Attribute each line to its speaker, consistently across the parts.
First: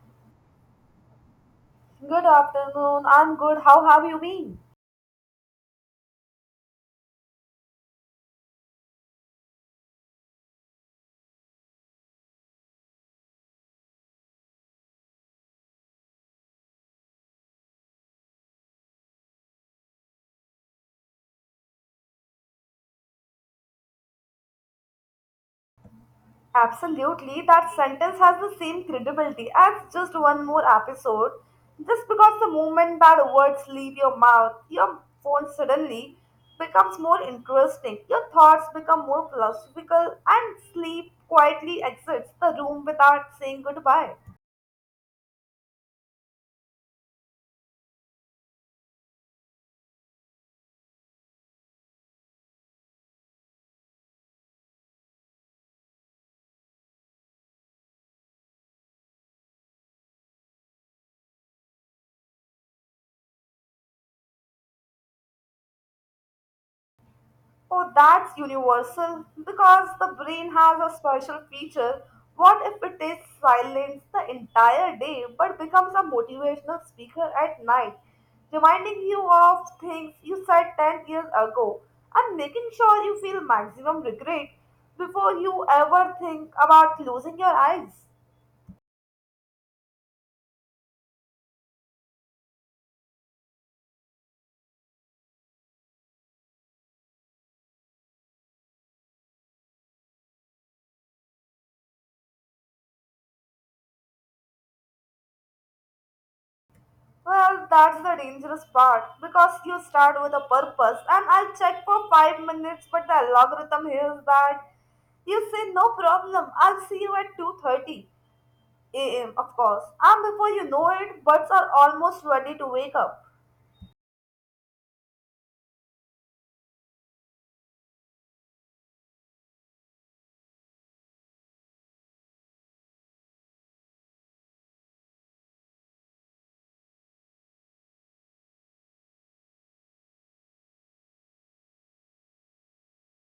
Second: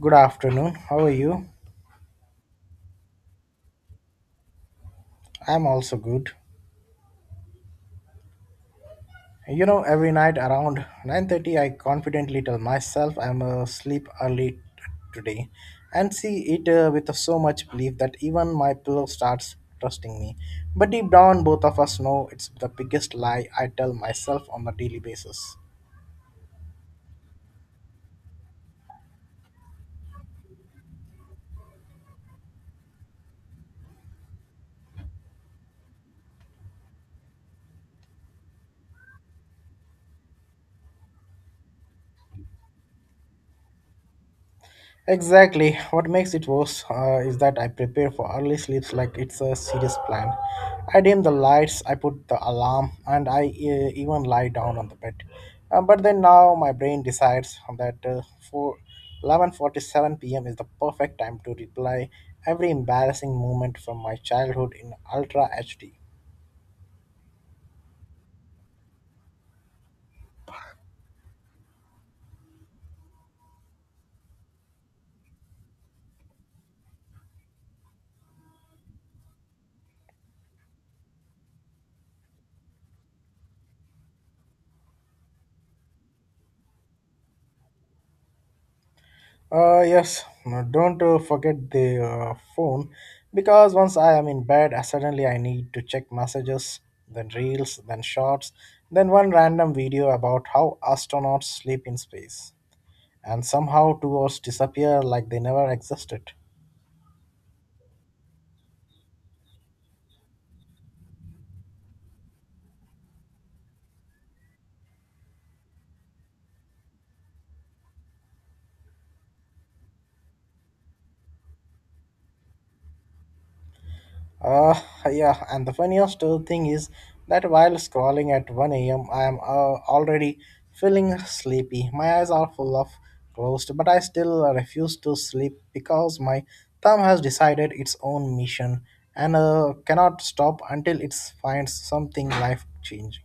Speaker 1: Good afternoon. How are you?
Speaker 2: Good afternoon. I'm good. How have you been?
Speaker 1: I'm also good. You know, every night around 9:30 I confidently tell myself I'm asleep early today and see it with so much belief that even my pillow starts trusting me. But deep down both of us know it's the biggest lie I tell myself on a daily basis.
Speaker 2: Absolutely. That sentence has the same credibility as just one more episode. Just because the moment that words leave your mouth, your phone suddenly becomes more interesting. Your thoughts become more philosophical, and sleep quietly exits the room without saying goodbye.
Speaker 1: Exactly. What makes it worse is that I prepare for early sleeps like it's a serious plan. I dim the lights, I put the alarm, and I even lie down on the bed. But then now my brain decides that for 11:47 p.m. is the perfect time to replay every embarrassing moment from my childhood in ultra HD.
Speaker 2: Oh, that's universal because the brain has a special feature. What if it is silence the entire day but becomes a motivational speaker at night, reminding you of things you said 10 years ago and making sure you feel maximum regret before you ever think about closing your eyes?
Speaker 1: Yes, no, don't forget the phone because once I am in bed, suddenly I need to check messages, then reels, then shorts, then one random video about how astronauts sleep in space. And somehow 2 hours disappear like they never existed.
Speaker 2: Well, that's the dangerous part because you start with a purpose and I'll check for 5 minutes, but the algorithm hears that. You say no problem, I'll see you at 2:30 a.m. of course. And before you know it, birds are almost ready to wake up.
Speaker 1: Uh, yeah, and the funniest thing is that while scrolling at 1 a.m., I am already feeling sleepy. My eyes are full of closed, but I still refuse to sleep because my thumb has decided its own mission and cannot stop until it finds something life changing.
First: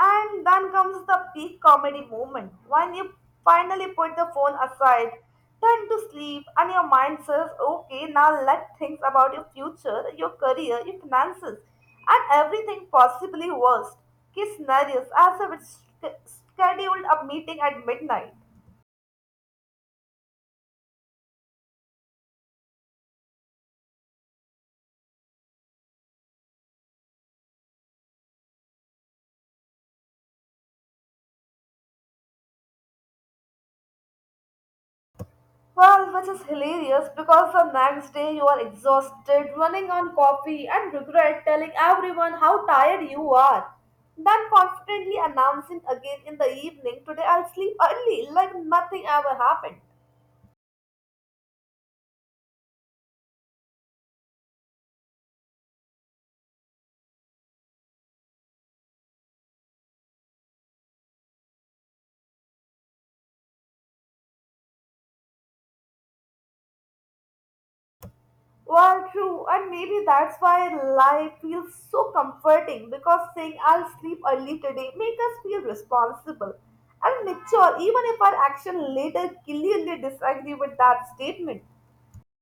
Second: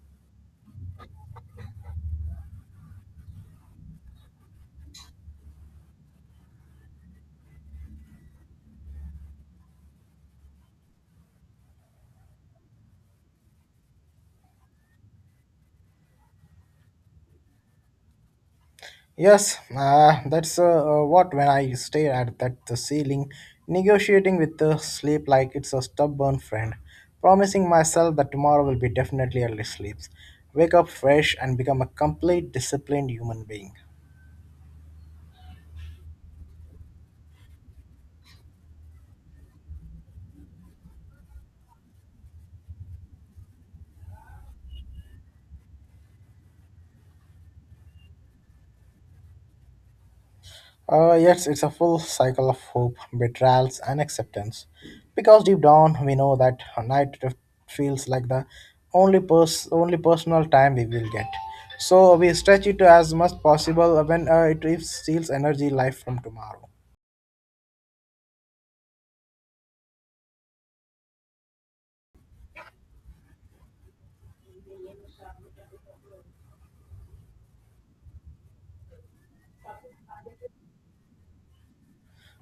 Speaker 2: And then comes the peak comedy moment when you finally put the phone aside, turn to sleep, and your mind says, okay, now let us think about your future, your career, your finances, and everything possibly worst case scenarios as if it's scheduled a meeting at midnight.
Speaker 1: Yes, that's what when I stare at that the ceiling, negotiating with the sleep like it's a stubborn friend, promising myself that tomorrow will be definitely early sleeps, wake up fresh and become a complete disciplined human being.
Speaker 2: Well, which is hilarious because the next day you are exhausted, running on coffee, and regret telling everyone how tired you are. Then confidently announcing again in the evening, today I'll sleep early, like nothing ever happened.
Speaker 1: Yes, it's a full cycle of hope, betrayals, and acceptance. Because deep down, we know that a night feels like the only personal time we will get. So we stretch it as much possible when it is- steals energy, life from tomorrow.
Speaker 2: Well, true, and maybe that's why life feels so comforting because saying I'll sleep early today makes us feel responsible and mature, even if our action later clearly disagree with that statement.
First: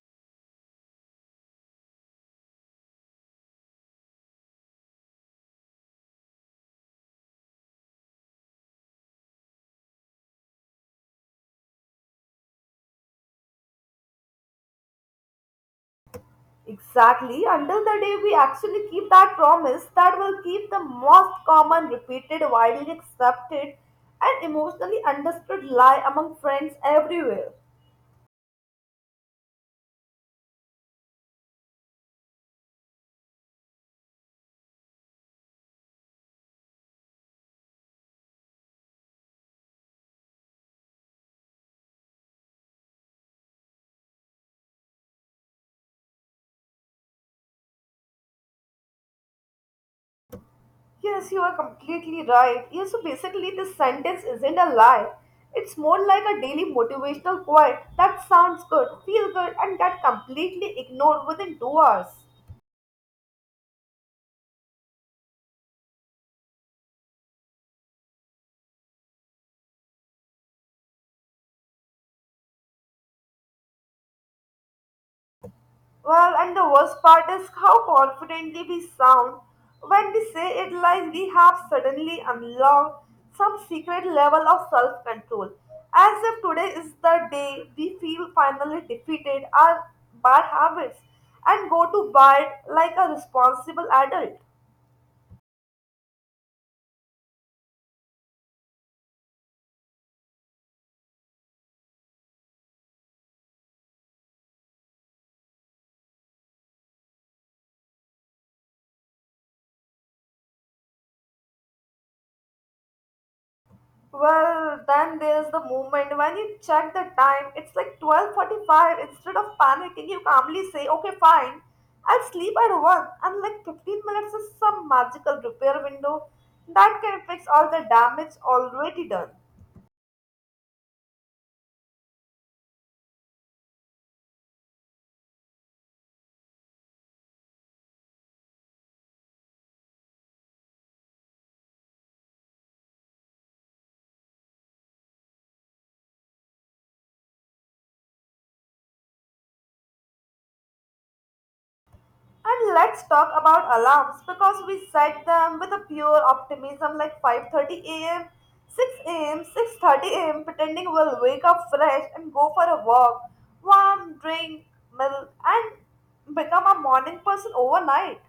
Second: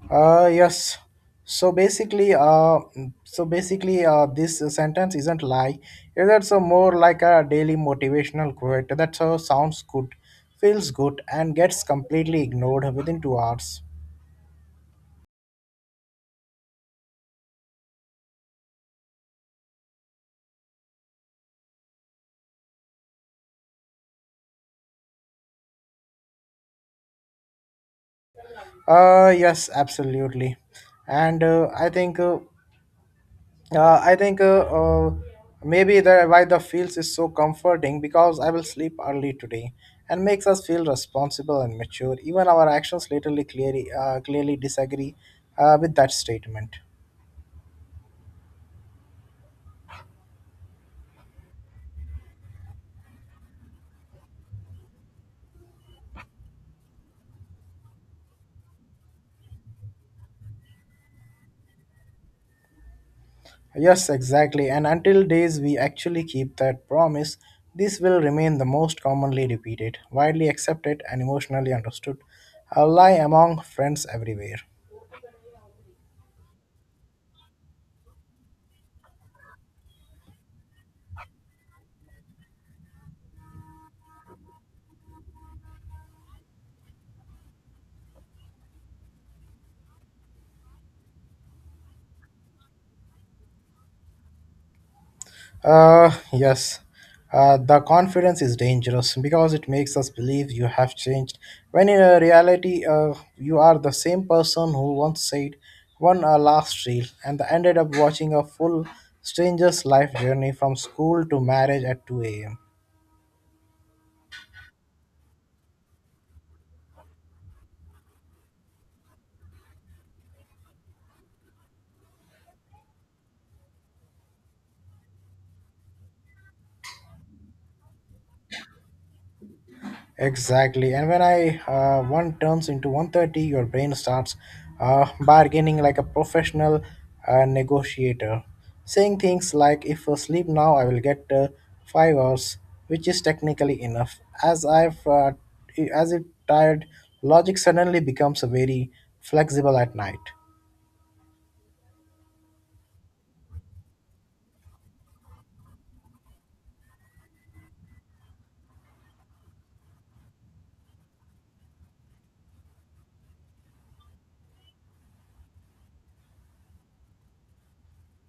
Speaker 1: Yes. So basically, uh, so basically, this sentence isn't lie. It's also more like a daily motivational quote that sounds good, feels good, and gets completely ignored within 2 hours.
Speaker 2: Exactly, until the day we actually keep that promise that will keep the most common, repeated, widely accepted, and emotionally understood lie among friends everywhere.
Speaker 1: Yes, absolutely, and I think maybe the why the feels is so comforting because I will sleep early today and makes us feel responsible and mature. Even our actions literally clearly clearly disagree with that statement.
Speaker 2: Yes, you are completely right. Yes, so basically, this sentence isn't a lie. It's more like a daily motivational quote that sounds good, feels good, and get completely ignored within 2 hours.
Speaker 1: Yes, exactly, and until days we actually keep that promise, this will remain the most commonly repeated, widely accepted, and emotionally understood a lie among friends everywhere.
Speaker 2: Well, and the worst part is how confidently we sound when we say it like we have suddenly unlocked some secret level of self control. As if today is the day we feel finally defeated our bad habits and go to bed like a responsible adult.
Speaker 1: Yes. The confidence is dangerous because it makes us believe you have changed, when in reality, you are the same person who once said one last reel and ended up watching a full stranger's life journey from school to marriage at 2 a.m.
Speaker 2: Well, then there's the moment when you check the time, it's like 12:45. Instead of panicking, you calmly say, "Okay, fine. I'll sleep at 1." And like 15 minutes is some magical repair window that can fix all the damage already done.
Speaker 1: Exactly. And when I one turns into 1:30, your brain starts bargaining like a professional negotiator, saying things like, if I sleep now, I will get 5 hours, which is technically enough. As if tired, logic suddenly becomes very flexible at night.
Speaker 2: And let's talk about alarms because we set them with a pure optimism like 5:30 a.m., 6 a.m., 6:30 a.m., pretending we'll wake up fresh and go for a walk, warm drink, milk, and become a morning person overnight.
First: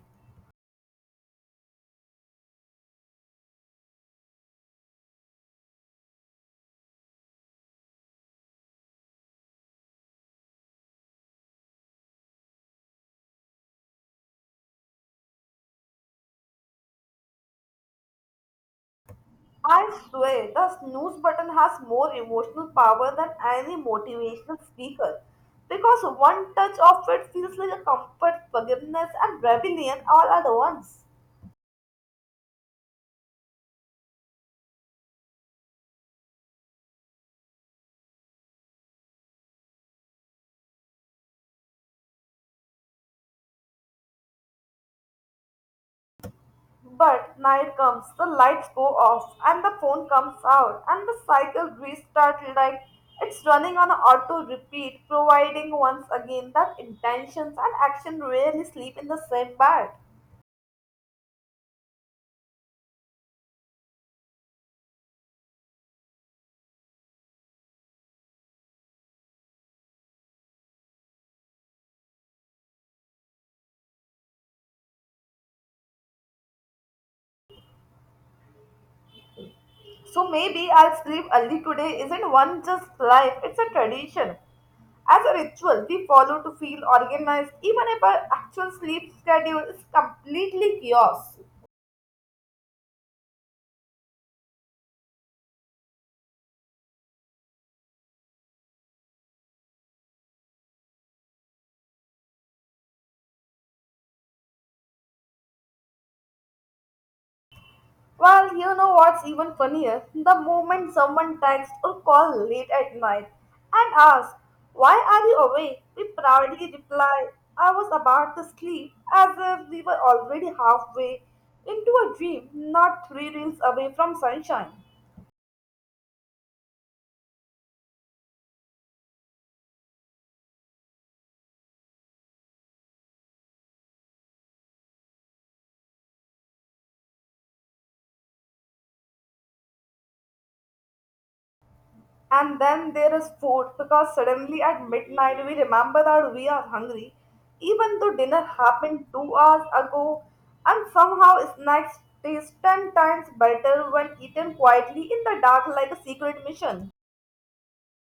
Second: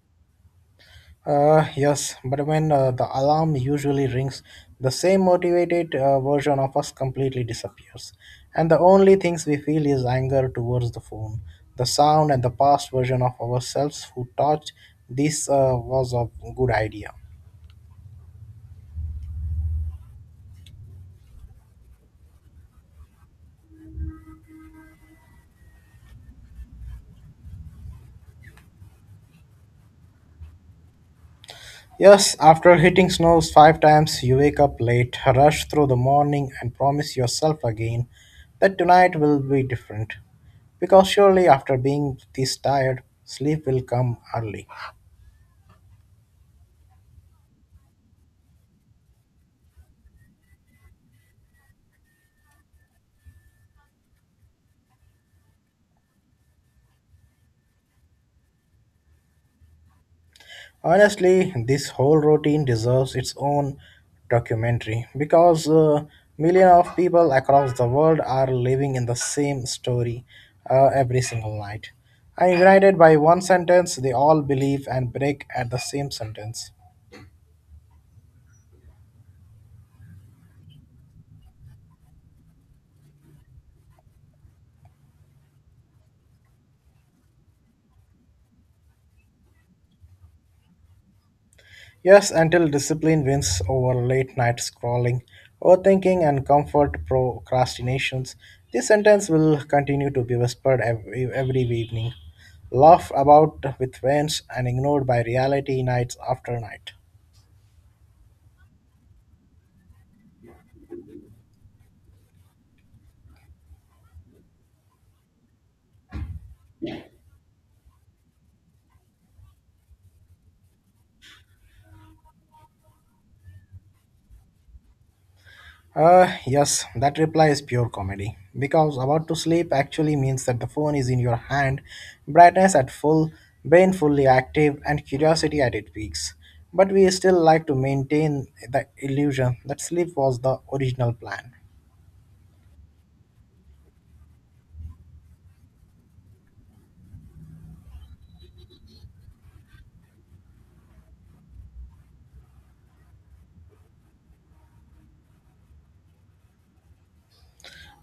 Speaker 1: Yes, but when the alarm usually rings, the same motivated version of us completely disappears. And the only things we feel is anger towards the phone, the sound, and the past version of ourselves who thought this was a good idea.
Speaker 2: I swear, the snooze button has more emotional power than any motivational speaker because one touch of it feels like a comfort, forgiveness, and rebellion all at once.
Speaker 1: Yes, after hitting snows five times, you wake up late, rush through the morning, and promise yourself again that tonight will be different. Because surely, after being this tired, sleep will come early.
Speaker 2: But night comes, the lights go off, and the phone comes out, and the cycle restarts like it's running on auto repeat, providing once again that intentions and action rarely sleep in the same bed.
Speaker 1: Honestly, this whole routine deserves its own documentary because millions of people across the world are living in the same story every single night. And united by one sentence, they all believe and break at the same sentence.
Speaker 2: So maybe I'll sleep early today isn't one just life, it's a tradition. As a ritual, we follow to feel organized, even if our actual sleep schedule is completely chaos.
Speaker 1: Yes, until discipline wins over late night scrolling, overthinking, and comfort procrastinations, this sentence will continue to be whispered every evening, laughed about with friends, and ignored by reality nights after night.
Speaker 2: Well, you know what's even funnier? The moment someone texts or calls late at night and asks, why are you awake? We proudly reply, I was about to sleep, as if we were already halfway into a dream, not three reels away from sunshine.
Speaker 1: Yes, that reply is pure comedy. Because about to sleep actually means that the phone is in your hand, brightness at full, brain fully active, and curiosity at its peaks. But we still like to maintain the illusion that sleep was the original plan.
Speaker 2: And then there is food because suddenly at midnight we remember that we are hungry, even though dinner happened 2 hours ago, and somehow snacks taste 10 times better when eaten quietly in the dark like a secret mission.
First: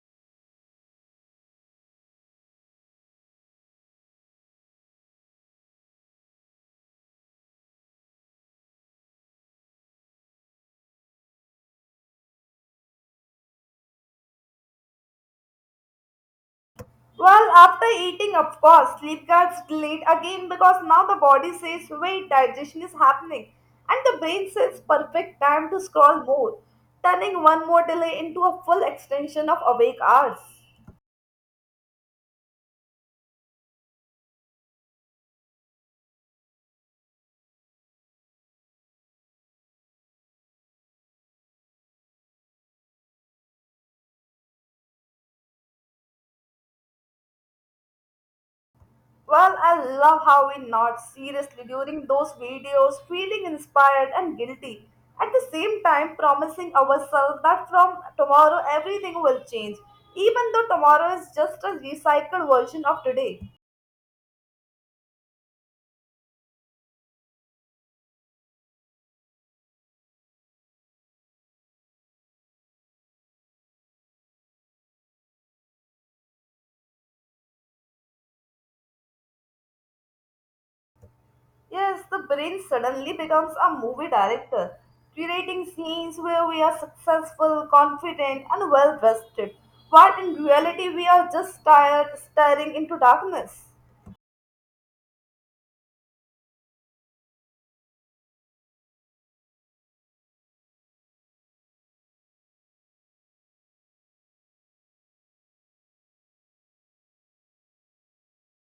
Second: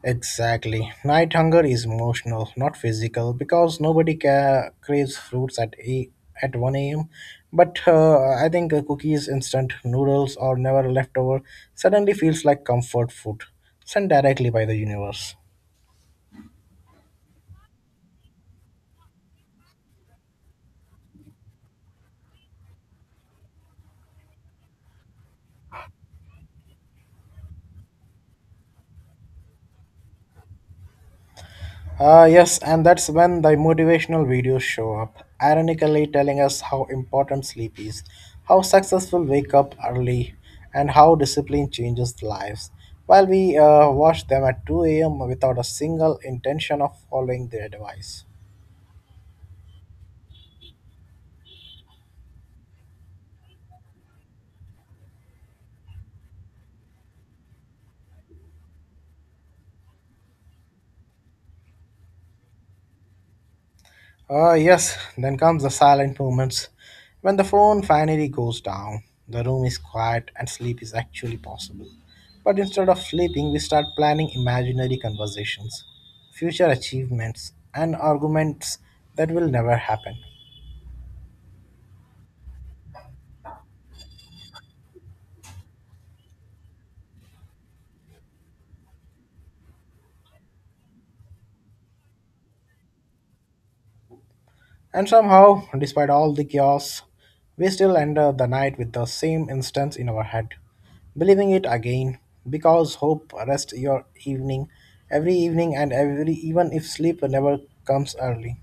Speaker 1: Exactly. Night hunger is emotional, not physical, because nobody craves fruits at 1 a.m. But I think cookies, instant noodles, or never leftover suddenly feels like comfort food sent directly by the universe.
Speaker 2: Well, after eating, of course, sleep gets delayed again because now the body says, wait, digestion is happening, and the brain says, perfect time to scroll more, turning one more delay into a full extension of awake hours.
Speaker 1: Yes, and that's when the motivational videos show up, ironically telling us how important sleep is, how successful wake up early, and how discipline changes lives. While we watch them at 2 a.m. without a single intention of following their advice.
Speaker 2: Well, I love how we nod seriously during those videos, feeling inspired and guilty. At the same time, promising ourselves that from tomorrow everything will change, even though tomorrow is just a recycled version of today.
Speaker 1: Yes, then comes the silent moments when the phone finally goes down. The room is quiet and sleep is actually possible. But instead of sleeping, we start planning imaginary conversations, future achievements, and arguments that will never happen.
Speaker 2: Yes, the brain suddenly becomes a movie director, creating scenes where we are successful, confident, and well rested, while in reality we are just tired, staring into darkness.
Speaker 1: And somehow, despite all the chaos, we still enter the night with the same instance in our head, believing it again, because hope rests your evening, every evening and every even if sleep never comes early.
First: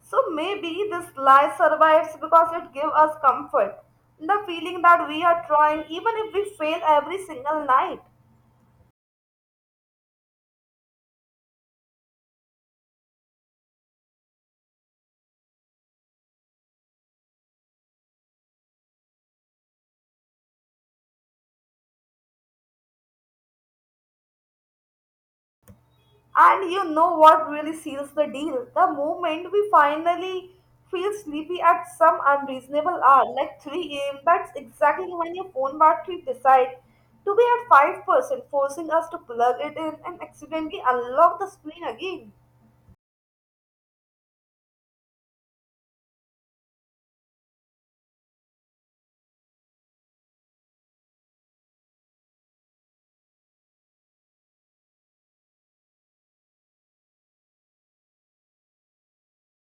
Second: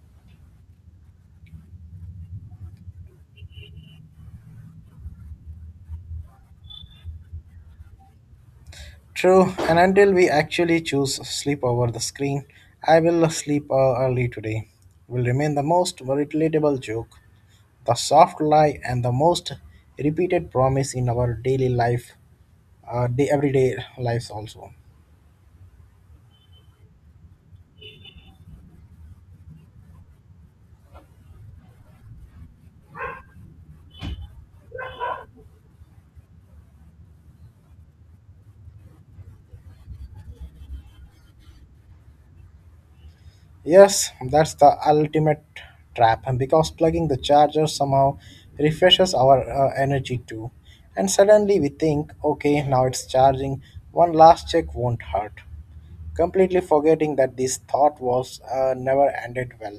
Speaker 2: So maybe this lie survives because it gives us comfort. The feeling that we are trying even if we fail every single night.
Speaker 1: True, and until we actually choose sleep over the screen, I will sleep early today. Will remain the most relatable joke, the soft lie, and the most repeated promise in our daily life, everyday lives also.
Speaker 2: And you know what really seals the deal? The moment we finally feel sleepy at some unreasonable hour, like 3 a.m., that's exactly when your phone battery decides to be at 5%, forcing us to plug it in and accidentally unlock the screen again.
Speaker 1: Yes, that's the ultimate trap because plugging the charger somehow refreshes our energy too. And suddenly we think, okay, now it's charging, one last check won't hurt. Completely forgetting that this thought was never ended well.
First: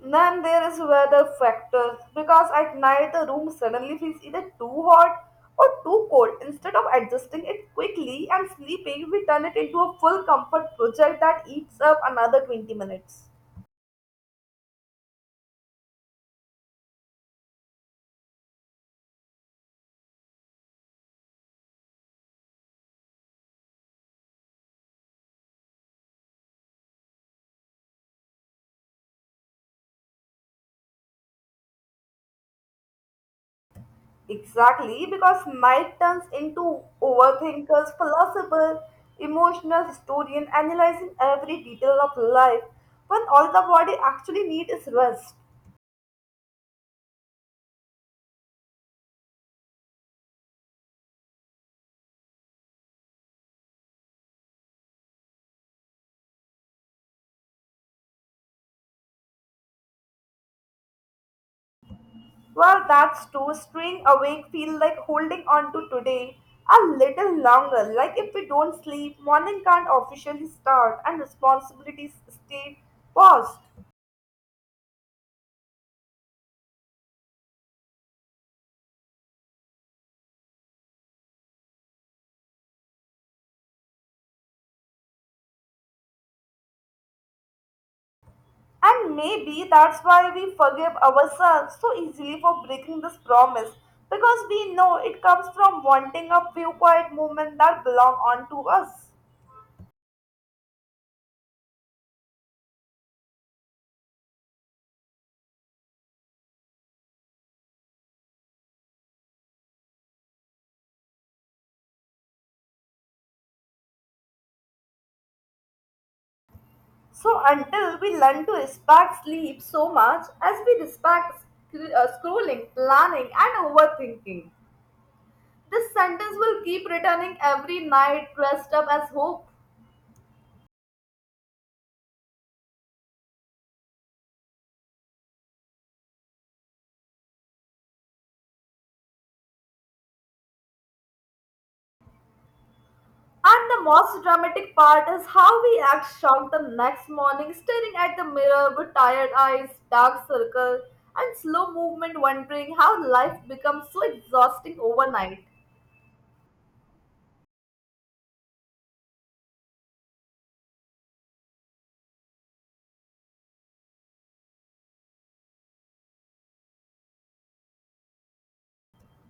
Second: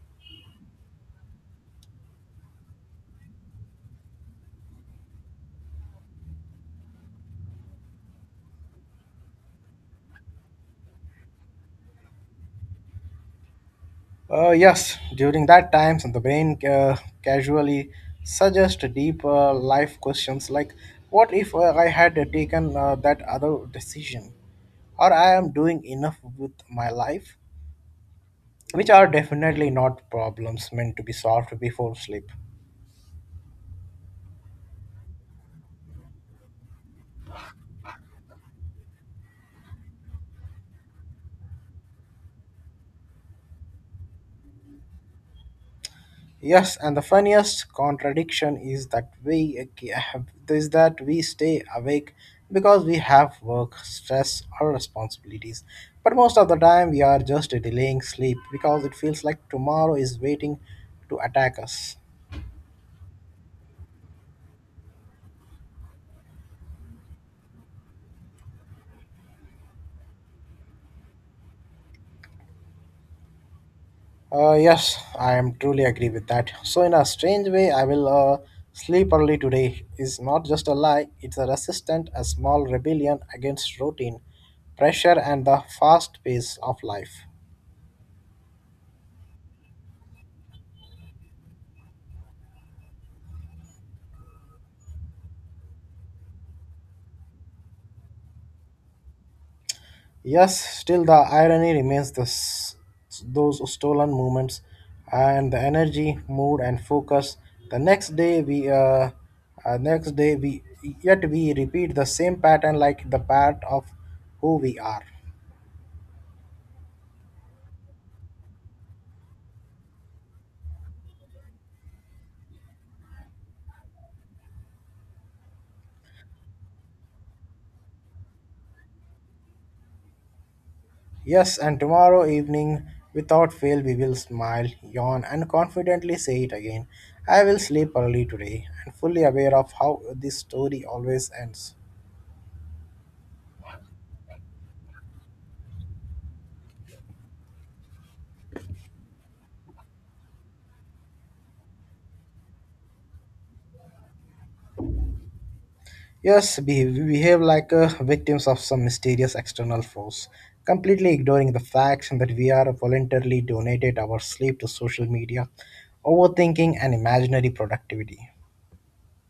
Speaker 2: Then there is weather factors because at night the room suddenly feels either too hot or too cold. Instead of adjusting it quickly and sleeping, we turn it into a full comfort project that eats up another 20 minutes.
Speaker 1: Yes, during that time, the brain casually suggests deeper life questions like, what if I had taken that other decision? Or I am doing enough with my life? Which are definitely not problems meant to be solved before sleep.
Speaker 2: Exactly, because night turns into overthinkers, philosopher, emotional historian, analyzing every detail of life when all the body actually needs is rest.
Speaker 1: Yes, and the funniest contradiction is that we stay awake because we have work, stress, or responsibilities. But most of the time, we are just delaying sleep because it feels like tomorrow is waiting to attack us.
Speaker 2: Well, that's true. Staying awake feels like holding on to today a little longer. Like if we don't sleep, morning can't officially start and responsibilities stay paused.
Speaker 1: Yes, I am truly agree with that. So, in a strange way, I will sleep early today is not just a lie, it's a resistance, a small rebellion against routine, pressure, and the fast pace of life.
Speaker 2: And maybe that's why we forgive ourselves so easily for breaking this promise because we know it comes from wanting a few quiet moments that belong onto us.
Speaker 1: Yes, still the irony remains this, those stolen moments and the energy, mood, and focus. The next day, we uh, next day we yet we repeat the same pattern like the part of who we are.
Speaker 2: So until we learn to respect sleep so much as we respect scrolling, planning, and overthinking. This sentence will keep returning every night, dressed up as hope.
Speaker 1: Yes, and tomorrow evening, without fail, we will smile, yawn, and confidently say it again. I will sleep early today and fully aware of how this story always ends.
Speaker 2: And the most dramatic part is how we act shocked the next morning, staring at the mirror with tired eyes, dark circles, and slow movement, wondering how life becomes so exhausting overnight.
Speaker 1: Yes, we behave like victims of some mysterious external force, completely ignoring the facts that we are voluntarily donated our sleep to social media, overthinking, and imaginary productivity.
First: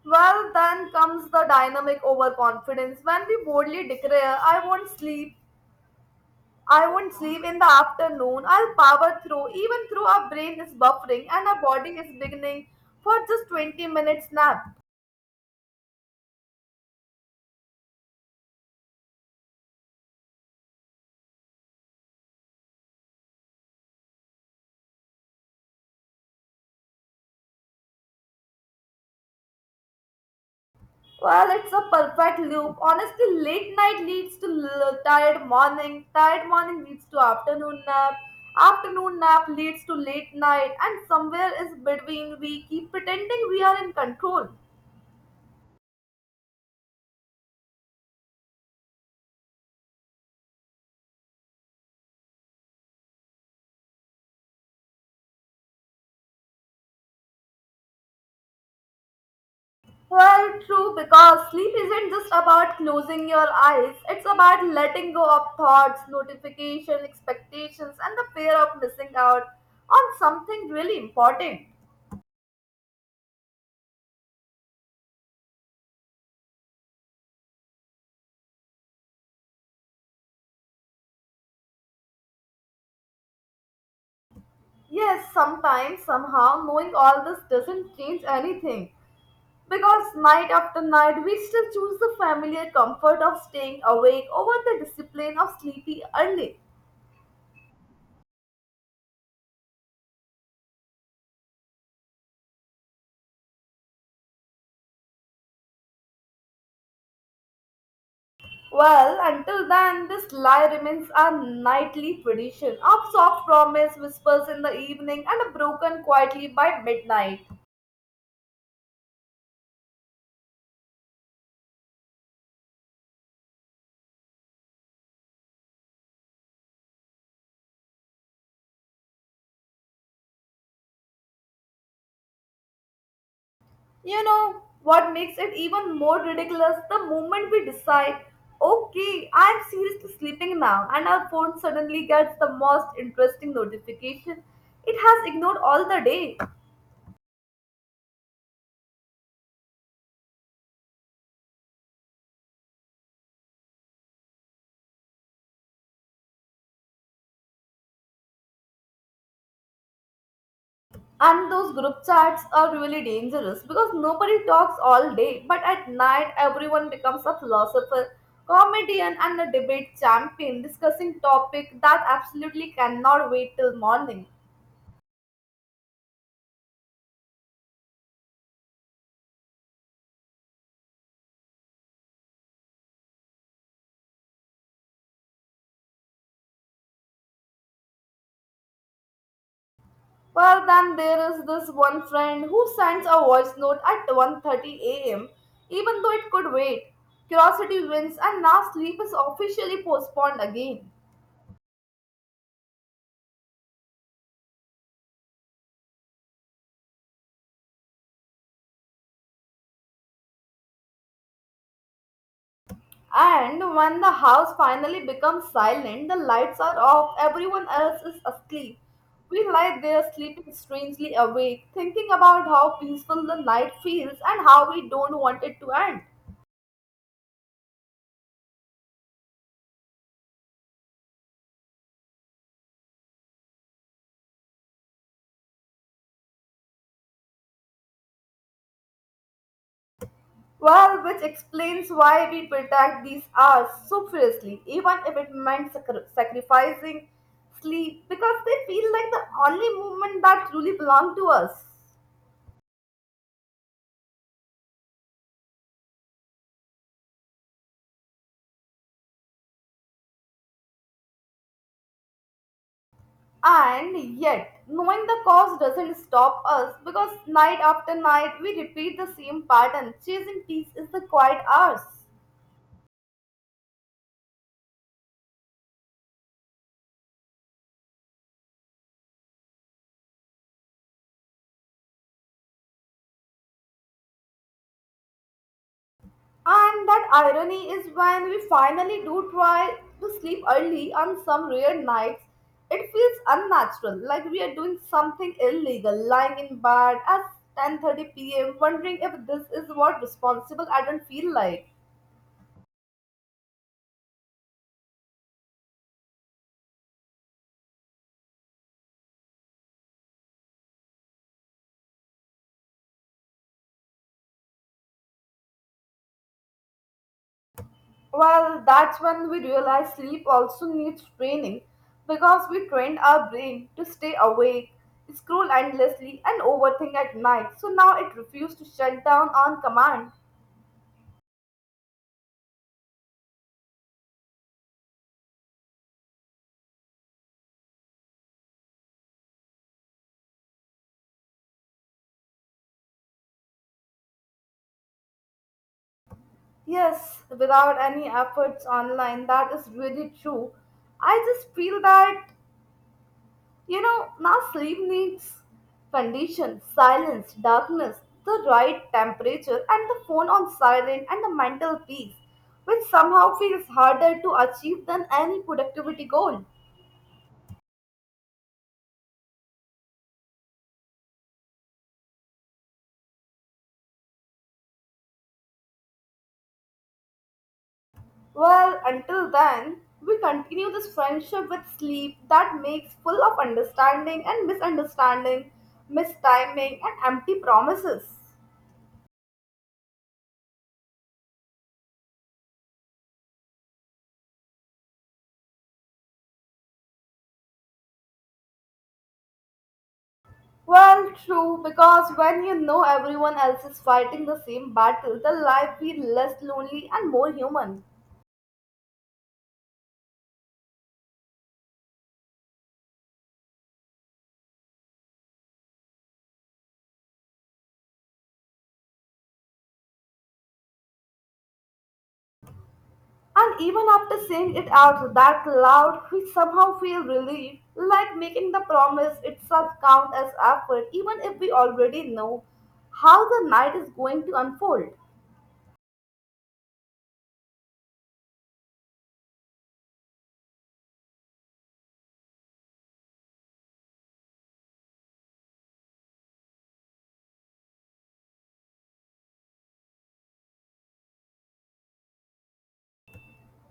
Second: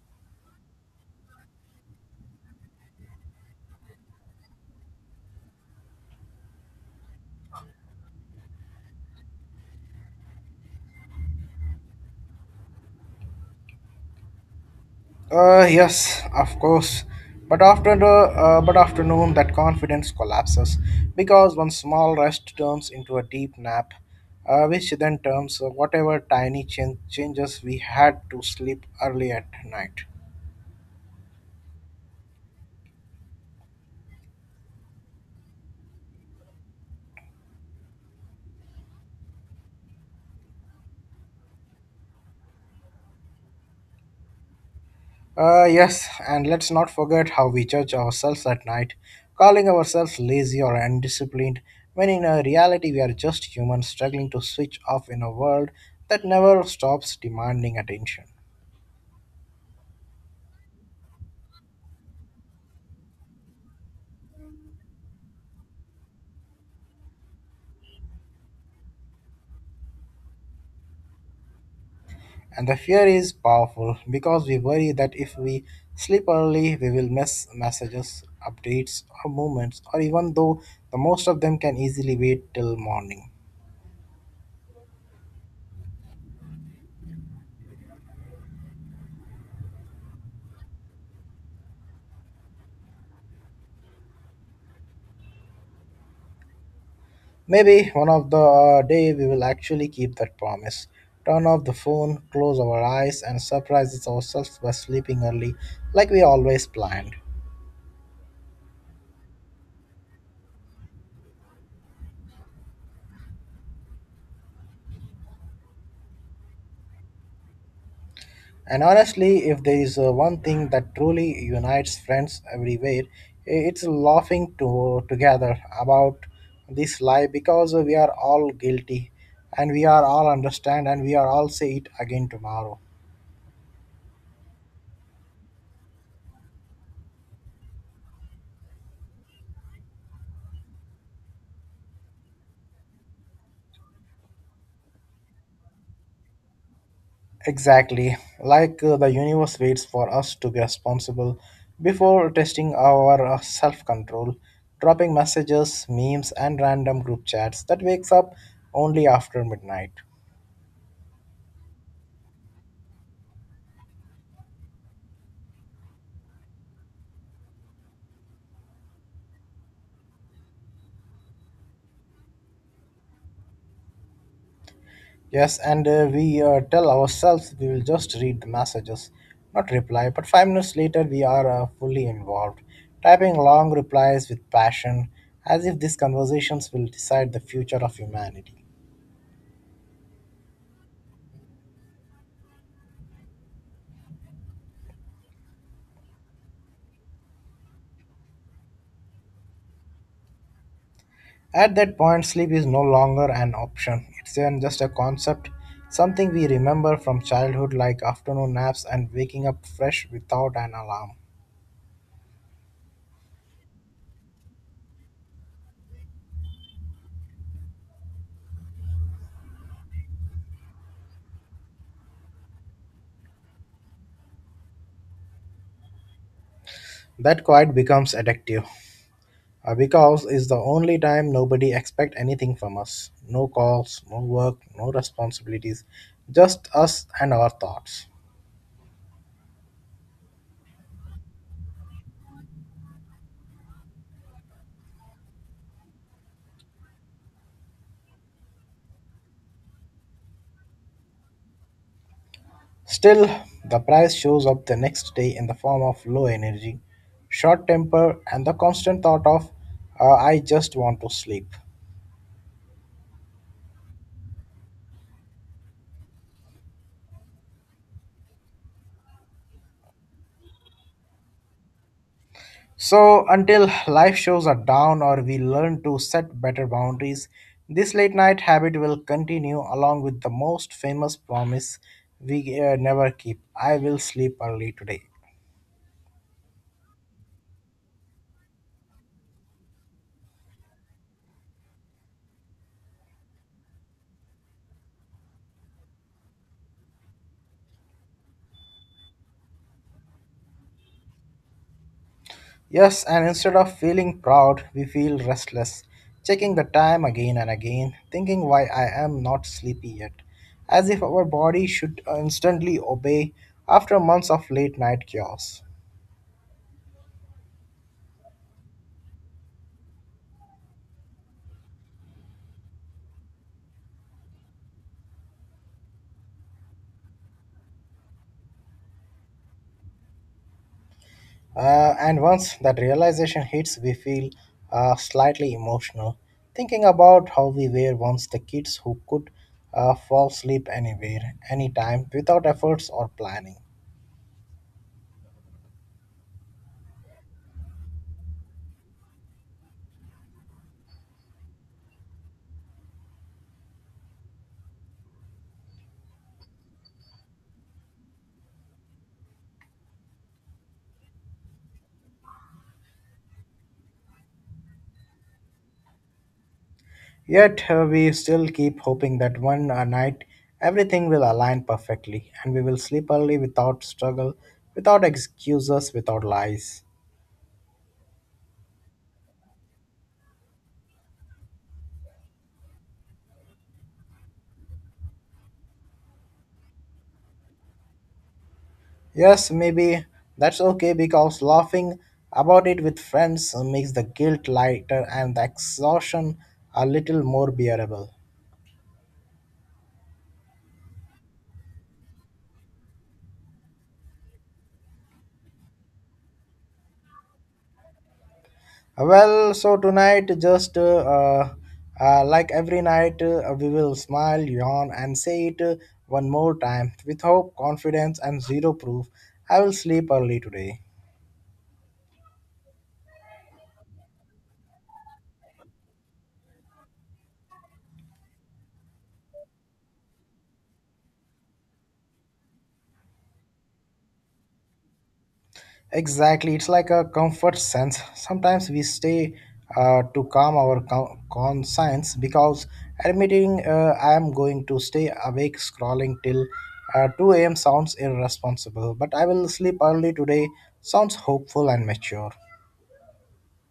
Speaker 2: Well, then comes the dynamic overconfidence when we boldly declare, I won't sleep in the afternoon. I'll power through, even through our brain is buffering and our body is beginning for just 20 minutes nap.
Speaker 1: Yes, of course. But afternoon, that confidence collapses because one small rest turns into a deep nap, which then turns whatever tiny changes we had to sleep early at night.
Speaker 2: Well, it's a perfect loop. Honestly, late night leads to tired morning. Tired morning leads to afternoon nap. Afternoon nap leads to late night. And somewhere is between we keep pretending we are in control.
Speaker 1: Yes, and let's not forget how we judge ourselves at night, calling ourselves lazy or undisciplined, when in reality we are just humans struggling to switch off in a world that never stops demanding attention.
Speaker 2: Well, true, because sleep isn't just about closing your eyes, it's about letting go of thoughts, notification, expectations, and the fear of missing out on something really important.
Speaker 1: And the fear is powerful because we worry that if we sleep early, we will miss messages, updates, or movements, or even though the most of them can easily wait till morning.
Speaker 2: Yes, sometimes, somehow, knowing all this doesn't change anything because night after night we still choose the familiar comfort of staying awake over the discipline of sleepy early.
Speaker 1: Maybe one of the day we will actually keep that promise. Turn off the phone, close our eyes, and surprise ourselves by sleeping early like we always planned.
Speaker 2: Well, until then, this lie remains a nightly tradition of soft promise, whispers in the evening, and a broken quietly by midnight.
Speaker 1: And honestly, if there is one thing that truly unites friends everywhere, it's laughing together about this lie because we are all guilty and we are all understand and we are all say it again tomorrow.
Speaker 2: You know what makes it even more ridiculous? The moment we decide, okay, I'm seriously sleeping now, and our phone suddenly gets the most interesting notification it has ignored all the day.
Speaker 1: Exactly. Like the universe waits for us to be responsible before testing our self control, dropping messages, memes, and random group chats that wakes up only after midnight.
Speaker 2: And those group chats are really dangerous because nobody talks all day, but at night everyone becomes a philosopher, comedian, and a debate champion discussing topic that absolutely cannot wait till morning.
Speaker 1: Yes, and we tell ourselves we will just read the messages, not reply. But 5 minutes later, we are fully involved, typing long replies with passion, as if these conversations will decide the future of humanity.
Speaker 2: Well, then there is this one friend who sends a voice note at 1:30 a.m. even though it could wait. Curiosity wins, and now sleep is officially postponed again.
Speaker 1: At that point, sleep is no longer an option, it's even just a concept, something we remember from childhood, like afternoon naps and waking up fresh without an alarm.
Speaker 2: And when the house finally becomes silent, the lights are off, everyone else is asleep. We lie there sleeping strangely awake, thinking about how peaceful the night feels and how we don't want it to end.
Speaker 1: That quiet becomes addictive. Because it's the only time nobody expect anything from us. No calls, no work, no responsibilities, just us and our thoughts.
Speaker 2: Well, which explains why we protect these hours so fiercely, even if it meant sacrificing sleep, because they feel like the only moment that truly belong to us.
Speaker 1: Still, the price shows up the next day in the form of low energy, short temper, and the constant thought of, I just want to sleep.
Speaker 2: And yet, knowing the cause doesn't stop us because night after night we repeat the same pattern. Chasing peace is the quiet hours.
Speaker 1: So, until life shows are down or we learn to set better boundaries, this late night habit will continue along with the most famous promise we never keep, I will sleep early today.
Speaker 2: And that irony is when we finally do try to sleep early on some rare nights, it feels unnatural, like we are doing something illegal, lying in bed at 10:30 p.m., wondering if this is what responsible adult feel like.
Speaker 1: Yes, and instead of feeling proud, we feel restless, checking the time again and again, thinking why I am not sleepy yet, as if our body should instantly obey after months of late night chaos.
Speaker 2: Well, that's when we realize sleep also needs training because we trained our brain to stay awake, scroll endlessly, and overthink at night. So now it refuses to shut down on command.
Speaker 1: And once that realization hits, we feel slightly emotional, thinking about how we were once the kids who could fall asleep anywhere, anytime, without efforts or planning.
Speaker 2: Yes, without any efforts online, that is really true. I just feel that now sleep needs conditions, silence, darkness, the right temperature, and the phone on silent, and the mental peace, which somehow feels harder to achieve than any productivity goal.
Speaker 1: Yet, we still keep hoping that one night everything will align perfectly and we will sleep early without struggle, without excuses, without lies.
Speaker 2: Well, until then, we continue this friendship with sleep that makes full of understanding and misunderstanding, mistiming, and empty promises.
Speaker 1: Yes, maybe that's okay because laughing about it with friends makes the guilt lighter and the exhaustion a little more bearable.
Speaker 2: Well, true, because when you know everyone else is fighting the same battle, the life feels less lonely and more human.
Speaker 1: Well, so tonight, just like every night, we will smile, yawn, and say it one more time with hope, confidence, and zero proof. I will sleep early today.
Speaker 2: And even after saying it out that loud, we somehow feel relieved, like making the promise itself count as effort, even if we already know how the night is going to unfold.
Speaker 1: Exactly, it's like a comfort sense. Sometimes we stay to calm our conscience because admitting, I am going to stay awake scrolling till 2 a.m. sounds irresponsible, but I will sleep early today sounds hopeful and mature.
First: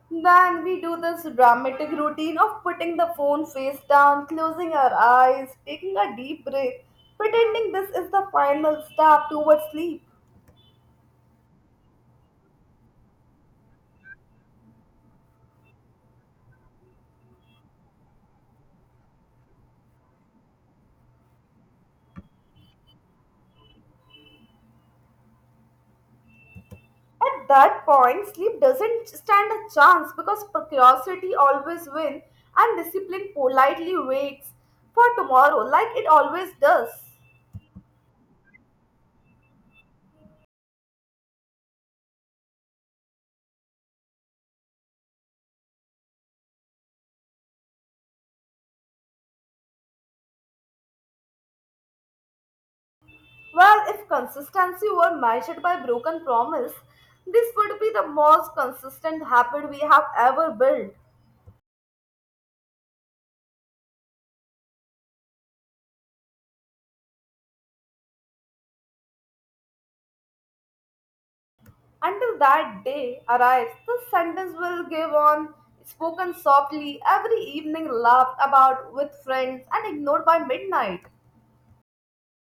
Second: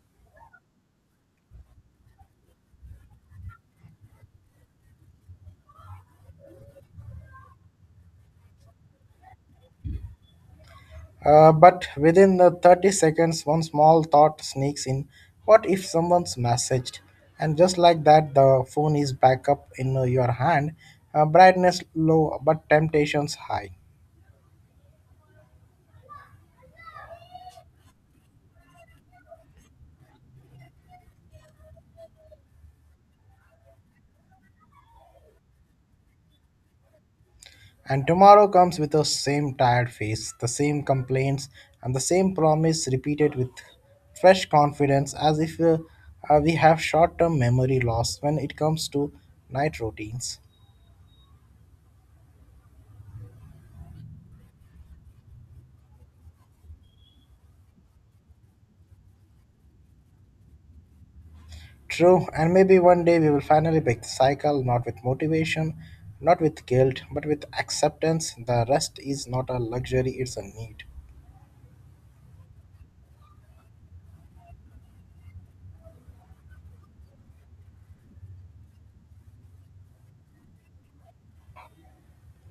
Speaker 2: Then we do this dramatic routine of putting the phone face down, closing our eyes, taking a deep breath, pretending this is the final step towards sleep.
Speaker 1: But within the 30 seconds, one small thought sneaks in, what if someone's messaged? And just like that, the phone is back up in your hand, brightness low, but temptations high.
Speaker 2: At that point, sleep doesn't stand a chance because curiosity always wins and discipline politely waits for tomorrow like it always does.
Speaker 1: And tomorrow comes with the same tired face, the same complaints, and the same promise repeated with fresh confidence, as if we have short term memory loss when it comes to night routines.
Speaker 2: Well, if consistency were measured by broken promise, this would be the most consistent habit we have ever built.
Speaker 1: True, and maybe one day we will finally break the cycle, not with motivation, not with guilt, but with acceptance. The rest is not a luxury, it's a need.
Speaker 2: Until that day arrives, the sentence will give on, spoken softly every evening, laughed about with friends, and ignored by midnight.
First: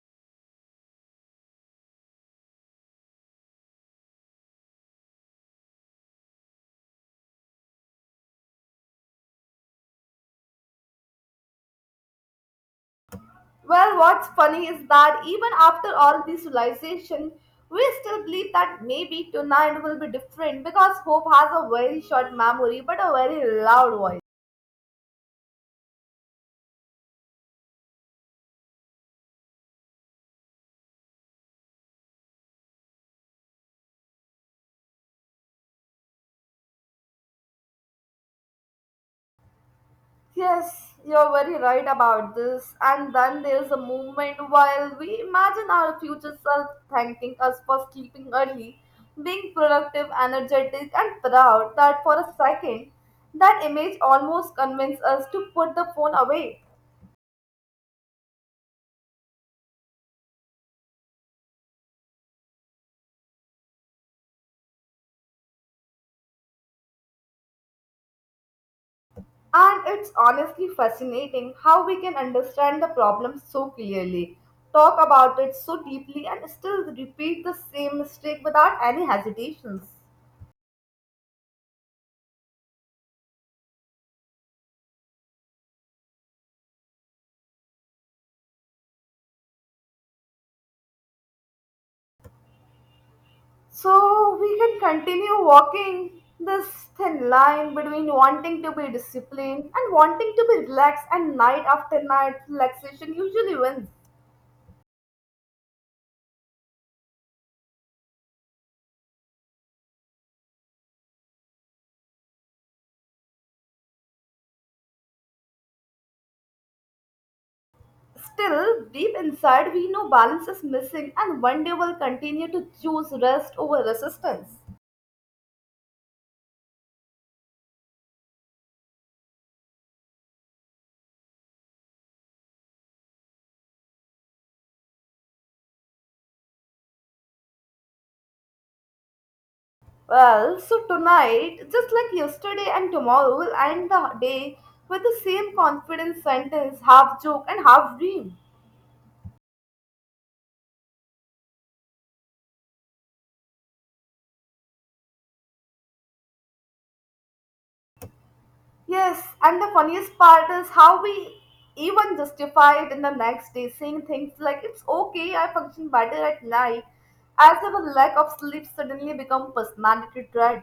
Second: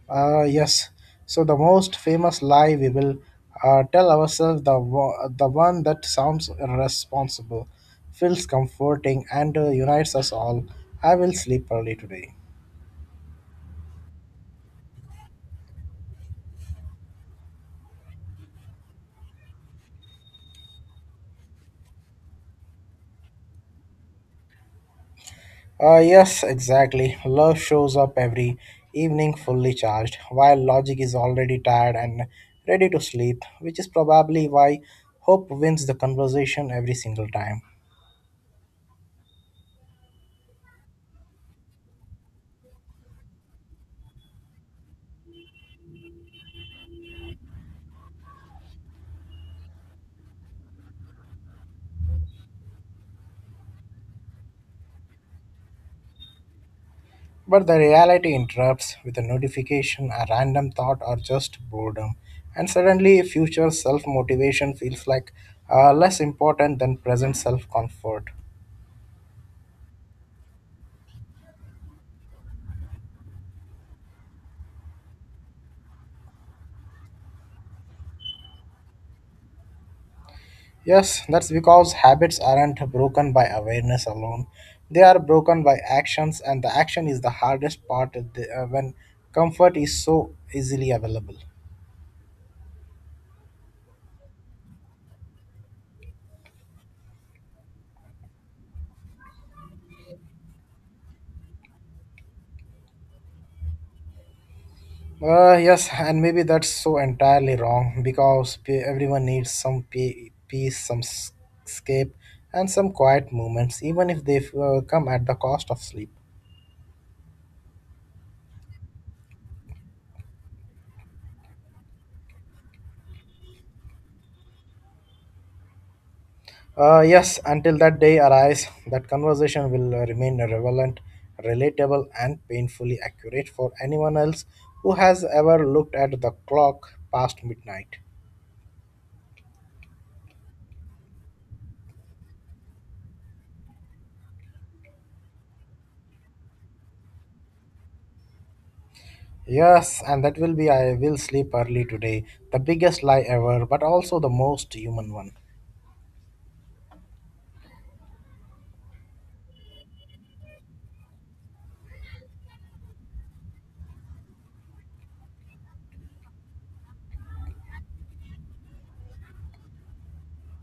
Speaker 1: Yes. So the most famous lie we will tell ourselves, the the one that sounds responsible, feels comforting, and unites us all. I will sleep early today.
Speaker 2: Well, what's funny is that even after all this realization, we still believe that maybe tonight will be different because hope has a very short memory but a very loud voice.
Speaker 1: Yes, exactly. Love shows up every evening fully charged, while logic is already tired and ready to sleep, which is probably why hope wins the conversation every single time.
Speaker 2: Yes, you're very right about this. And then there's a moment while we imagine our future self thanking us for sleeping early, being productive, energetic, and proud that for a second, that image almost convinces us to put the phone away.
Speaker 1: But the reality interrupts with a notification, a random thought, or just boredom. And suddenly, future self motivation feels less important than present self comfort.
Speaker 2: And it's honestly fascinating how we can understand the problem so clearly, talk about it so deeply, and still repeat the same mistake without any hesitations.
Speaker 1: Yes, that's because habits aren't broken by awareness alone. They are broken by actions, and the action is the hardest part when comfort is so easily available.
Speaker 2: So we can continue walking this thin line between wanting to be disciplined and wanting to be relaxed, and night after night, relaxation usually wins.
Speaker 1: Yes, and maybe that's so entirely wrong because everyone needs some peace, some escape, and some quiet moments, even if they come at the cost of sleep.
Speaker 2: Still, deep inside, we know balance is missing, and one day we'll continue to choose rest over resistance.
Speaker 1: Yes, until that day arrives, that conversation will remain relevant, relatable, and painfully accurate for anyone else who has ever looked at the clock past midnight.
Speaker 2: Well, so tonight, just like yesterday and tomorrow, we'll end the day with the same confident sentence, half joke and half dream.
Speaker 1: Yes, and that will be, I will sleep early today, the biggest lie ever, but also the most human one.
Speaker 2: Yes, and the funniest part is how we even justify it in the next day, saying things like, "It's okay, I function better at night," as if a lack of sleep suddenly become personality trait.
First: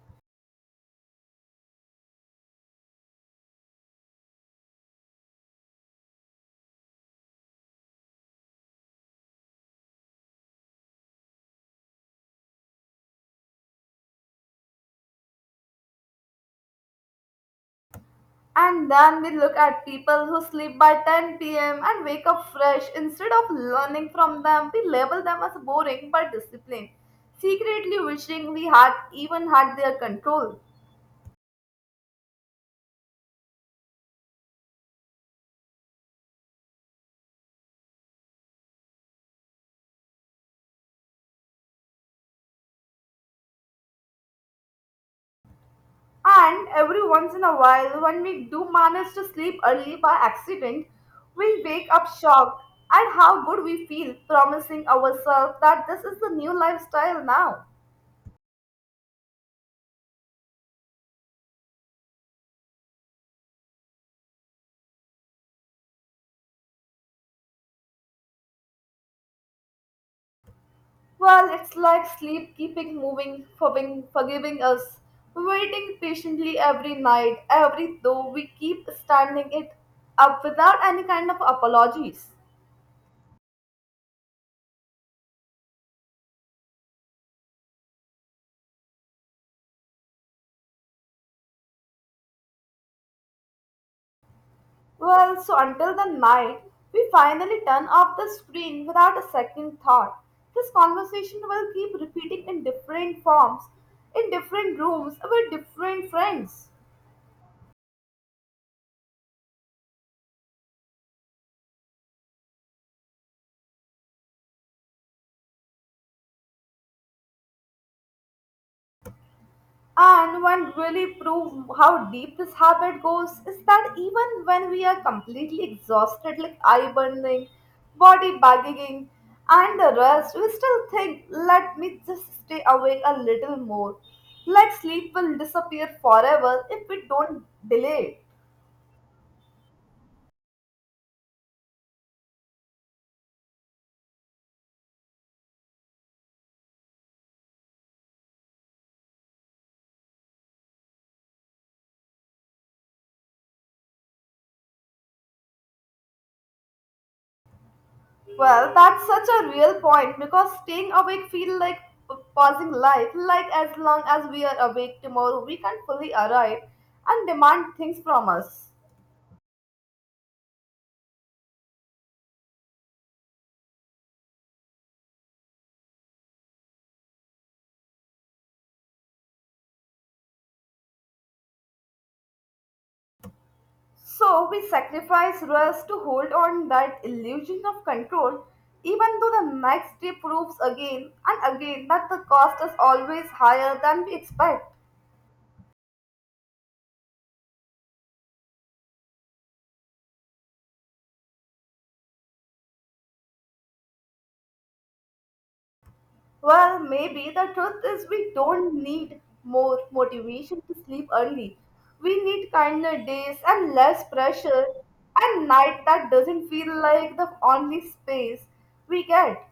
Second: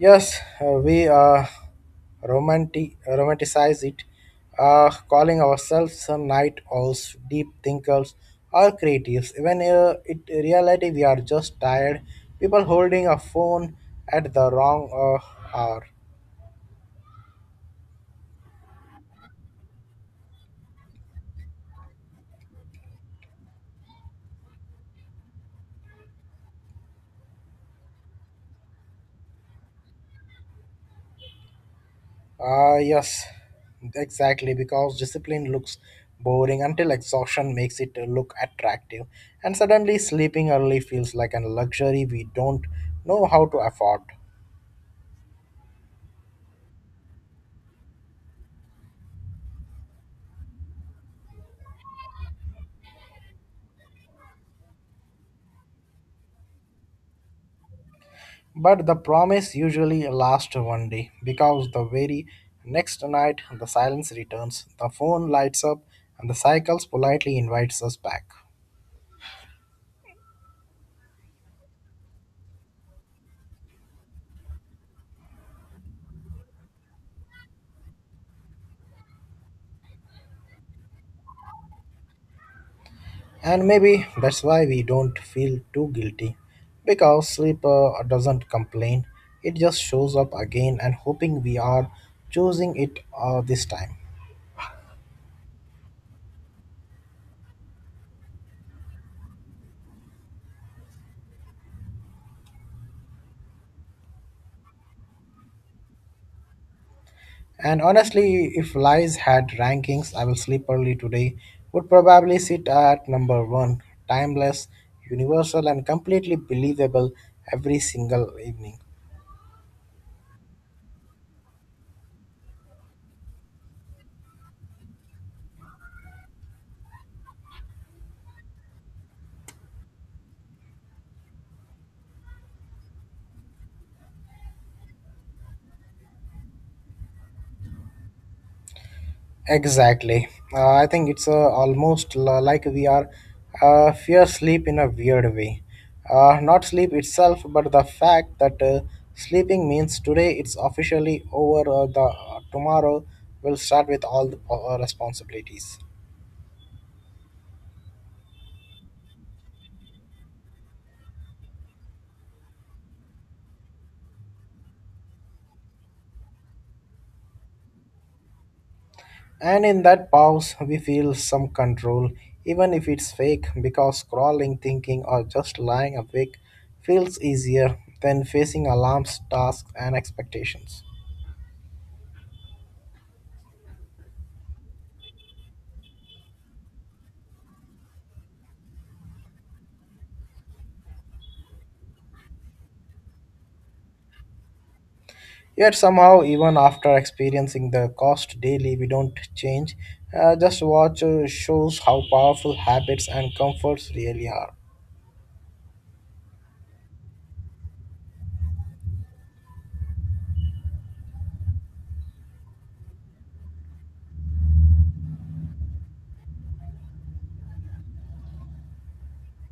Speaker 1: Yes, we romanticize it, calling ourselves some night owls, deep thinkers, or creatives. Even in reality, we are just tired people holding a phone at the wrong hour.
Speaker 2: And then we look at people who sleep by 10 p.m. and wake up fresh. Instead of learning from them, we label them as boring but disciplined, secretly wishing we had even had their control.
Speaker 1: Yes, exactly, because discipline looks boring until exhaustion makes it look attractive, and suddenly sleeping early feels like a luxury we don't know how to afford.
Speaker 2: And every once in a while, when we do manage to sleep early by accident, we wake up shocked at how good we feel, promising ourselves that this is the new lifestyle now.
Speaker 1: But the promise usually lasts one day because the very next night the silence returns, the phone lights up, and the cycles politely invites us back.
Speaker 2: Well, it's like sleep keeping moving, forgiving us, waiting patiently every night, every though we keep standing it up without any kind of apologies.
Speaker 1: And maybe that's why we don't feel too guilty, because sleep doesn't complain, it just shows up again and hoping we are choosing it this time.
Speaker 2: Well, so until the night, we finally turn off the screen without a second thought. This conversation will keep repeating in different forms, in different rooms, with different friends.
Speaker 1: And honestly, if lies had rankings, I will sleep early today would probably sit at number one, timeless, universal, and completely believable every single evening.
Speaker 2: And what really proves how deep this habit goes is that even when we are completely exhausted, like eye burning, body bagging, and the rest, we still think, let me just stay awake a little more. Like sleep will disappear forever if we don't delay.
Speaker 1: Exactly. I think it's almost like we are fear sleep in a weird way. Not sleep itself, but the fact that sleeping means today it's officially over, or the tomorrow will start with all the responsibilities.
Speaker 2: Well, that's such a real point because staying awake feels like pausing life. Like as long as we are awake tomorrow, we can fully arrive and demand things from us.
Speaker 1: And in that pause, we feel some control, even if it's fake, because scrolling, thinking, or just lying awake feels easier than facing alarms, tasks, and expectations.
Speaker 2: So we sacrifice rest to hold on that illusion of control, even though the next day proves again and again that the cost is always higher than we expect.
Speaker 1: Yet somehow, even after experiencing the cost daily, we don't change. Just watch shows how powerful habits and comforts really are.
Speaker 2: Well, maybe the truth is we don't need more motivation to sleep early. We need kinder days and less pressure and night that doesn't feel like the only space we get.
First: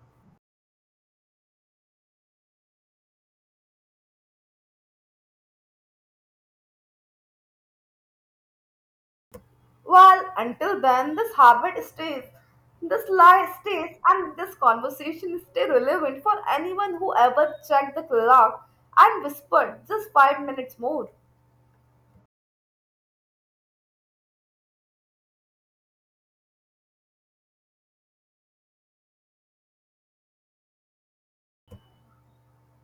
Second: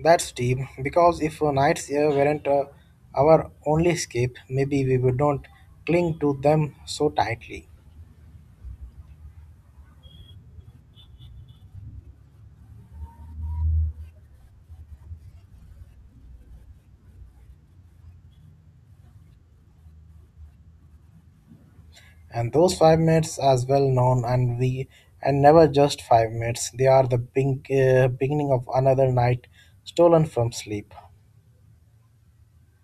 Speaker 1: That's deep, because if nights here weren't our only escape, maybe we would not cling to them so tightly.
Speaker 2: Well, until then, this habit stays, this lie stays, and this conversation stay relevant for anyone who ever checked the clock and whispered just 5 minutes more.
Speaker 1: And those 5 minutes as well known, and we and never just 5 minutes. They are the big, beginning of another night stolen from sleep.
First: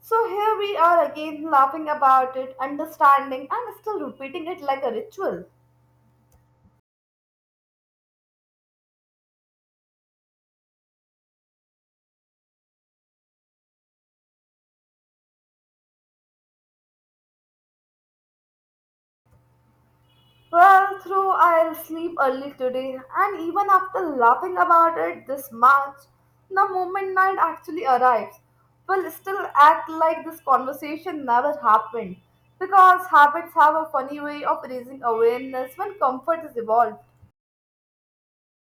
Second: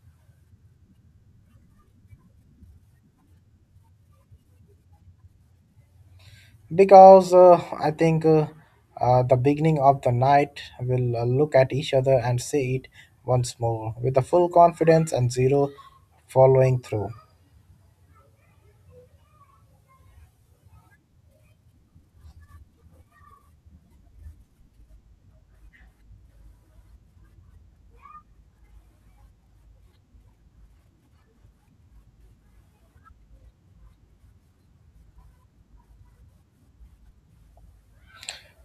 Speaker 2: So here we are again laughing about it, understanding, and still repeating it like a ritual.
Speaker 1: Because I think the beginning of the night will look at each other and say it once more with the full confidence and zero following through.
Speaker 2: Well, through I'll sleep early today, and even after laughing about it this much, the moment night actually arrives, we'll still act like this conversation never happened because habits have a funny way of raising awareness when comfort is evolved.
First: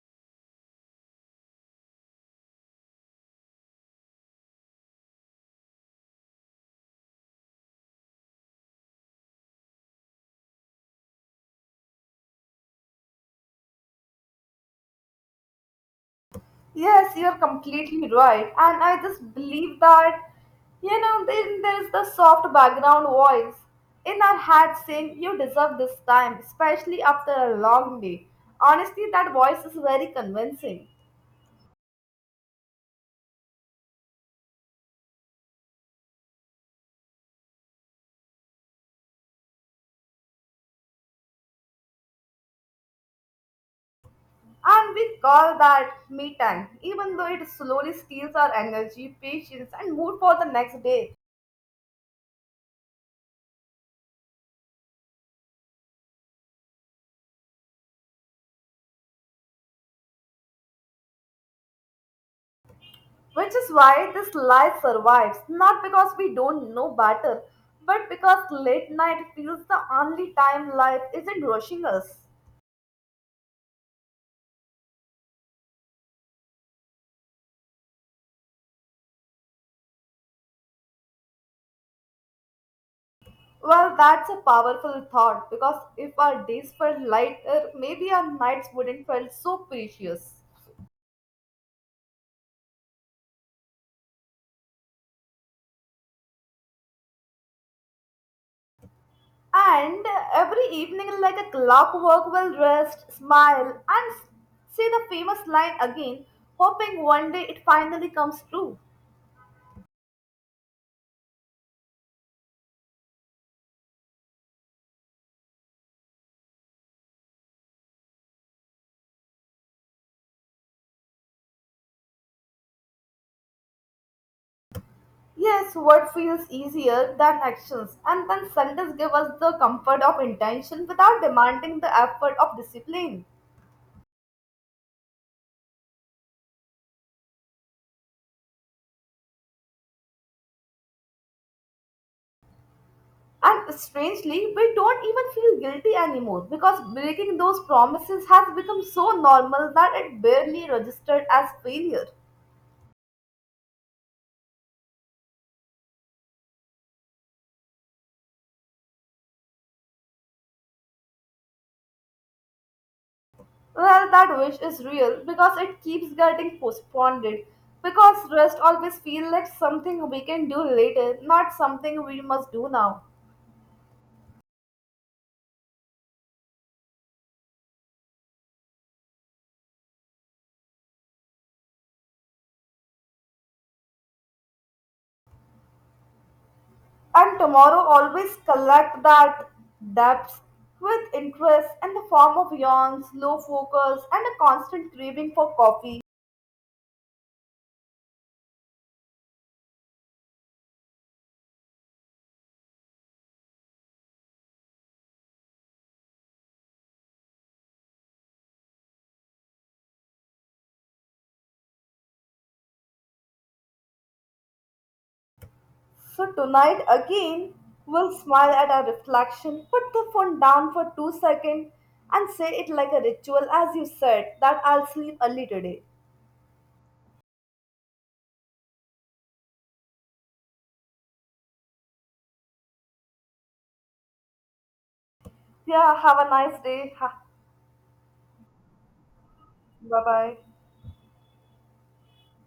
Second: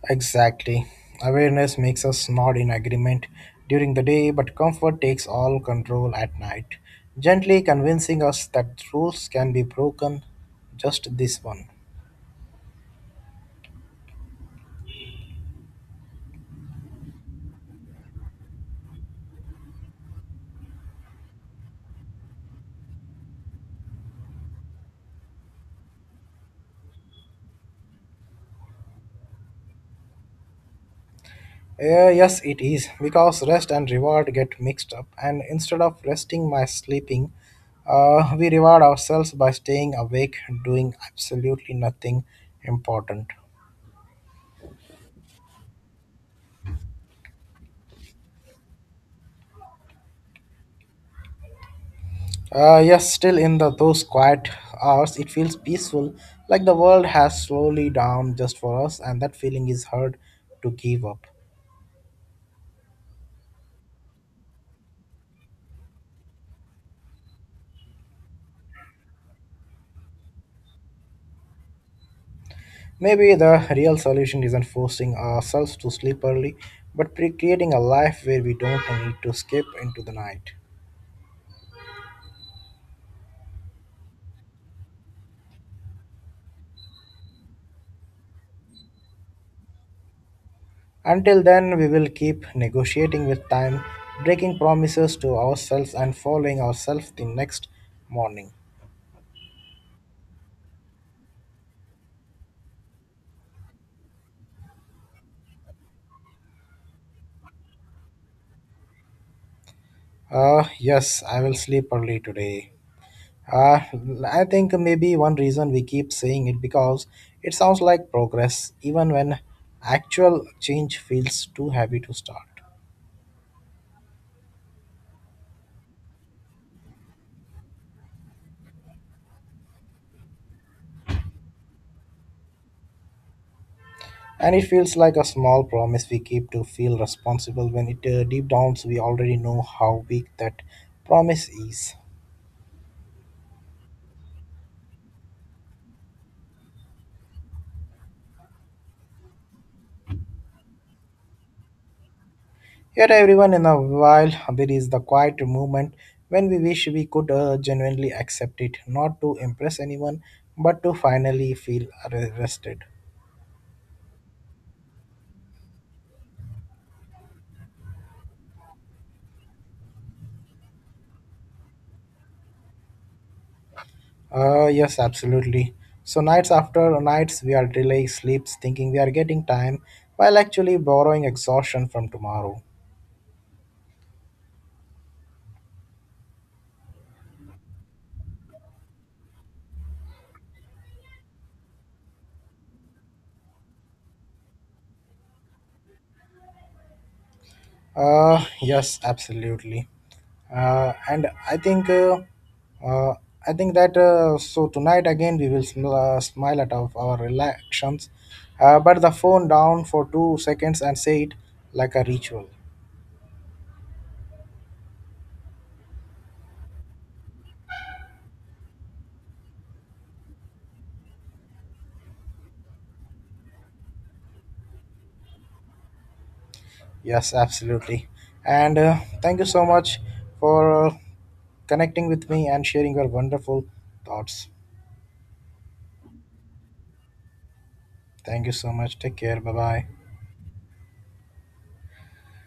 Speaker 1: Exactly. Awareness makes us nod in agreement during the day, but comfort takes all control at night, gently convincing us that rules can be broken, just this one.
Speaker 2: Yes, you're completely right. And I just believe that, then there is the soft background voice in our head saying, "You deserve this time, especially after a long day." Honestly, that voice is very convincing.
Speaker 1: Yes, it is, because rest and reward get mixed up, and instead of resting by sleeping, we reward ourselves by staying awake, doing absolutely nothing important.
Speaker 2: And we call that me time, even though it slowly steals our energy, patience, and mood for the next day.
Speaker 1: Yes, still in the those quiet hours, it feels peaceful, like the world has slowly down just for us, and that feeling is hard to give up.
Speaker 2: Which is why this lie survives, not because we don't know better, but because late night feels the only time life isn't rushing us.
Speaker 1: Maybe the real solution isn't forcing ourselves to sleep early, but creating a life where we don't need to skip into the night.
Speaker 2: Well, that's a powerful thought because if our days felt lighter, maybe our nights wouldn't feel so precious.
Speaker 1: Until then, we will keep negotiating with time, breaking promises to ourselves, and following ourselves the next morning.
Speaker 2: And every evening, like a clockwork, will rest, smile, and say the famous line again, hoping one day it finally comes true.
Speaker 1: Yes, I will sleep early today. Uh, I think maybe one reason we keep saying it because it sounds like progress, even when actual change feels too heavy to start.
Speaker 2: Yes, word feels easier than actions, and then Sundays give us the comfort of intention without demanding the effort of discipline.
Speaker 1: And it feels like a small promise we keep to feel responsible, when it deep down we already know how weak that promise is.
Speaker 2: And strangely, we don't even feel guilty anymore because breaking those promises has become so normal that it barely registered as failure.
Speaker 1: Yet, everyone in a while, there is the quiet moment when we wish we could genuinely accept it, not to impress anyone, but to finally feel rested.
Speaker 2: Well, that wish is real because it keeps getting postponed. Because rest always feels like something we can do later, not something we must do now.
Speaker 1: Yes, absolutely. So nights after nights, we are delaying sleeps, thinking we are getting time, while actually borrowing exhaustion from tomorrow.
Speaker 2: And tomorrow always collect that depths with interest in the form of yawns, low focus, and a constant craving for coffee.
Speaker 1: Yes, absolutely. And uh, I think that so tonight again we will smile at our relations, but the phone down for 2 seconds and say it like a ritual.
Speaker 2: So tonight again, we'll smile at our reflection, put the phone down for 2 seconds, and say it like a ritual, as you said, that I'll sleep early today.
Speaker 1: Yes, absolutely. And thank you so much for connecting with me and sharing your wonderful thoughts.
Speaker 2: Yeah, have a nice day.
Speaker 1: Thank you so much. Take care. Bye bye.
Speaker 2: Bye bye.